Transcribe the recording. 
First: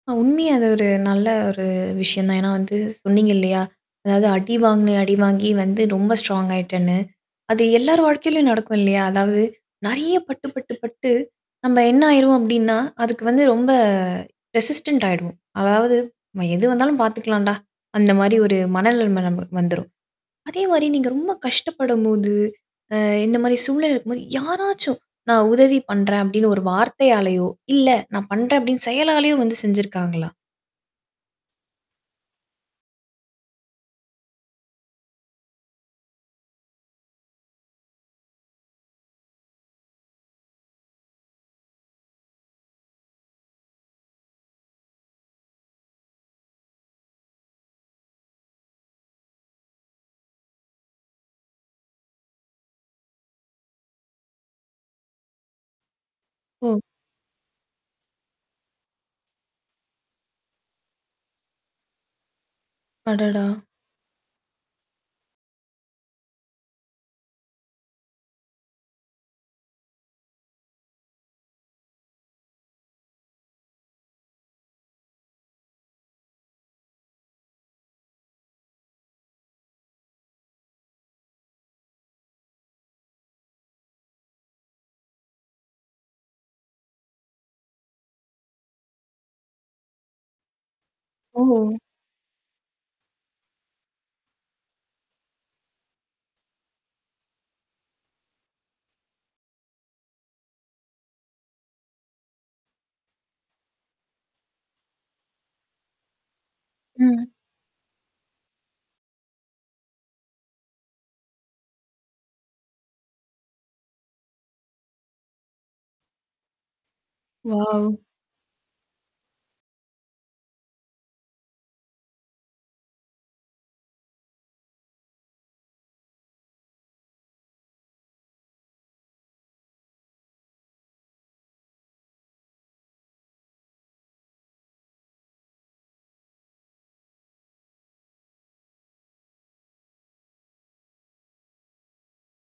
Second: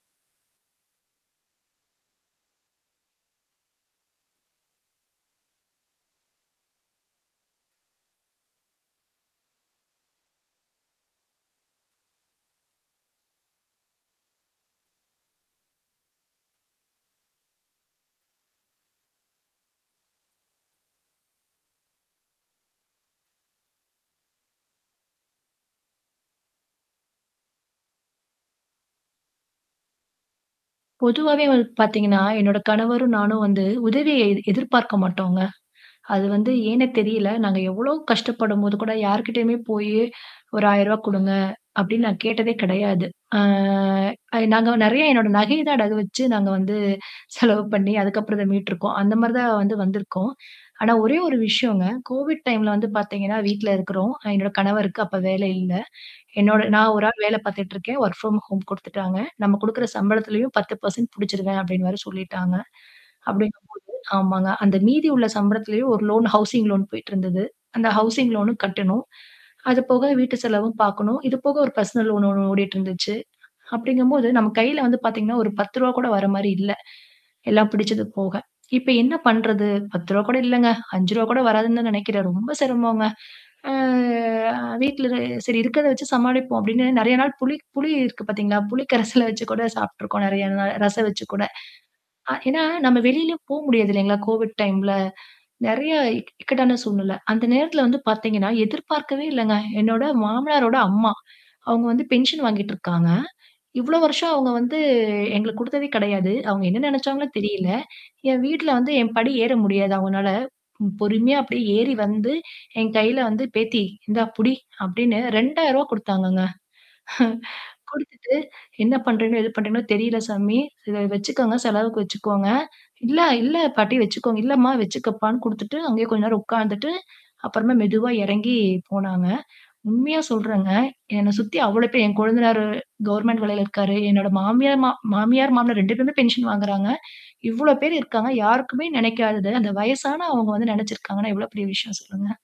உண்மைய அது ஒரு நல்ல ஒரு விஷயம் தான். ஏன்னா வந்து, சொன்னீங்க இல்லையா? அதாவது, அடி வாங்குனேன். அடிவாங்கி வந்து ரொம்ப ஸ்ட்ராங் ஆயிட்டேன்னு. அது எல்லார் வாழ்க்கையிலேயும் நடக்கும் இல்லையா? அதாவது நெறைய பட்டு, பட்டு, பட்டு நம்ப என்ன ஆயிருவோம் அப்டின்னா, அதுக்கு வந்து ரொம்ப ரெசிஸ்டன்ட் ஆயிடுவோம். அதாவது, "எது வந்தாலும் பார்த்துக்கலாம்டா!" அந்த மாரி ஒரு மனநிலம நமக்கு வந்துரும். அதே மாரி நீங்க ரொம்ப கஷ்டப்படும் போது, அ இந்த மாரி சூழ்நிலை இருக்கும் போது யாராச்சும், "நான் உதவி பண்றேன்" அப்டின்னு ஒரு வார்த்தையாலேயோ இல்ல நான் பண்றேன் அப்டின்னு செயலாலேயோ வந்து செஞ்சுருக்காங்களா? பொதுவாவே வந் பார்த்தீங்கன்னா, என்னுடைய கணவரும் நானும் வந்து உதவிய எ எதிர்பார்க்க மாட்டோங்க. அது வந்து ஏன்னே தெரியல. நாங்க எவ்வளோ கஷ்டப்படும்போது கூட யார்கிட்டயுமே போயி ஒரு ரூ. 1000 குடுங்க அப்டின்னு நான் கேட்டதே கிடையாது. ஆ அ நாங்க நெறைய என்னோட நகைய தான் அடகு வச்சு நாங்க வந்து, செலவு பண்ணி அதுக்கு அப்புறம் இத மீட்டுருக்கோம். அந்த மாரி தான் வந்து வந்திருக்கோம். ஆனா ஒரே ஒரு விஷயம்ங்க, கோவிட் டைம்ல வந்து பார்த்தீங்கன்னா, வீட்ல இருக்குறோம். என்னோட கணவருக்கு அப்ப வேலை இல்ல. என்னோட ஒ! நான் ஒரு ஆள் வேல பார்த்துட்டுருக்கேன். வொர்க் ப்ராம் ஹோம் குடுத்துட்டாங்க. நம்ம குடுக்கிற சம்பளத்திலேயும் 10% புடிச்சுருவேன் அப்டின்னு வேற சொல்லிட்டாங்க. அடடா! அப்டிங்கும் போது ஆமாங்க அந்த மீதி உள்ள சம்பளத்திலேயும் ஒரு லோன், ஹவுசிங் லோன் போயிட்டுருந்தது. அந்த ஹவுசிங் லோன்னும் கட்டணும். அது போக வீட்டு செலவும் பார்க்கணும். இது போக ஒரு பெர்சனல் லோன் ஒண்ணு ஓடிட்டு இருந்துச்சு. அப்டிங்கம் போது நம்ம கையில வந்து பார்த்தீங்கன்னா, ஒரு ரூ.10 கூட வர மாரி இல்ல. எல்லாம் பிடிச்சது போக. இப்ப என்ன பண்றது? ரு. 10 கூட இல்லங்க. ரூ.5 கூட வராதுன்னு தான் நெனைக்கிறேன் ரொம்ப சிரமம்ங்க. ஆ "அ வீட்ல சரி இருக்கத வச்சு சமாளிப்போம்" அப்டின்னு நெறைய நாள் புளி புளி இருக்கு பார்த்தீங்களா? புளி கரைசல வச்சு கூட சாப்பிட்டுருக்கோம். நெறைய நாள் ரசம் வச்சு ஓ! கூட. அ ஏன்னா, நம்ம வெளிலயும் போ முடியாது இல்லீங்களா? கோவிட் டைம்ல நெறைய இக் இக்கட்டான சூழ்நில. அந்த நேரத்தில வந்து பார்த்தீங்கன்னா, எதிர்பார்க்கவே இல்லங்க. என்னோட மாமனாரோட அம்மா, அவங்க வந்து பென்ஷன் வாங்கிட்டுருக்காங்க. இவ்வளோ வருஷம் அவங்க வந்து எங்களுக்கு குடுத்ததே கிடையாது. அவங்க என்ன நெனைச்சாங்களோ ம். தெரியில. என் வீட்ல வந்து என் படி ஏற முடியாது அவங்கனால, பொறுமையா அப்டியே ஏறி வந்து என் கையில வந்து "பேத்தி இந்தா புடி" அப்டின்னு ரூ. 2,000 குடுத்தாங்கங்க. வாவ்! குடுத்துட்டு, "என்ன பண்றீங்களோ, ஏது பண்றீங்கன்னு தெரில சாமி. இத வச்சுக்கோங்க, செலவுக்கு வச்சுக்கோங்க", "இல்ல, இல்ல பாட்டி வச்சுக்கோங்க", "இல்லமா வச்சுக்கப்பான்னு" குடுத்துட்டு அங்கேயே கொஞ்ச நேரம் உட்கார்ந்துட்டு அப்புறமா மெதுவா இறங்கி போனாங்க. உண்மையா சொல்றேங்க, என்னை சுத்தி அவ்வளோ பேர், என் கொழுந்தனாரு கவர்ன்மென்ட் வேலையில இருக்காரு. என்னோட மாமியார், மா மாமியார் மாமனார் 2 பேருமே பென்ஷன் வாங்குறாங்க. இவ்வளோ பேர் இருக்காங்க. யாருக்குமே நெனைக்காதது, அந்த வயசான அவங்க வந்து நெனைச்சுருக்காங்கன்னா, எவ்வளோ பெரிய விஷயம் சொல்லுங்க?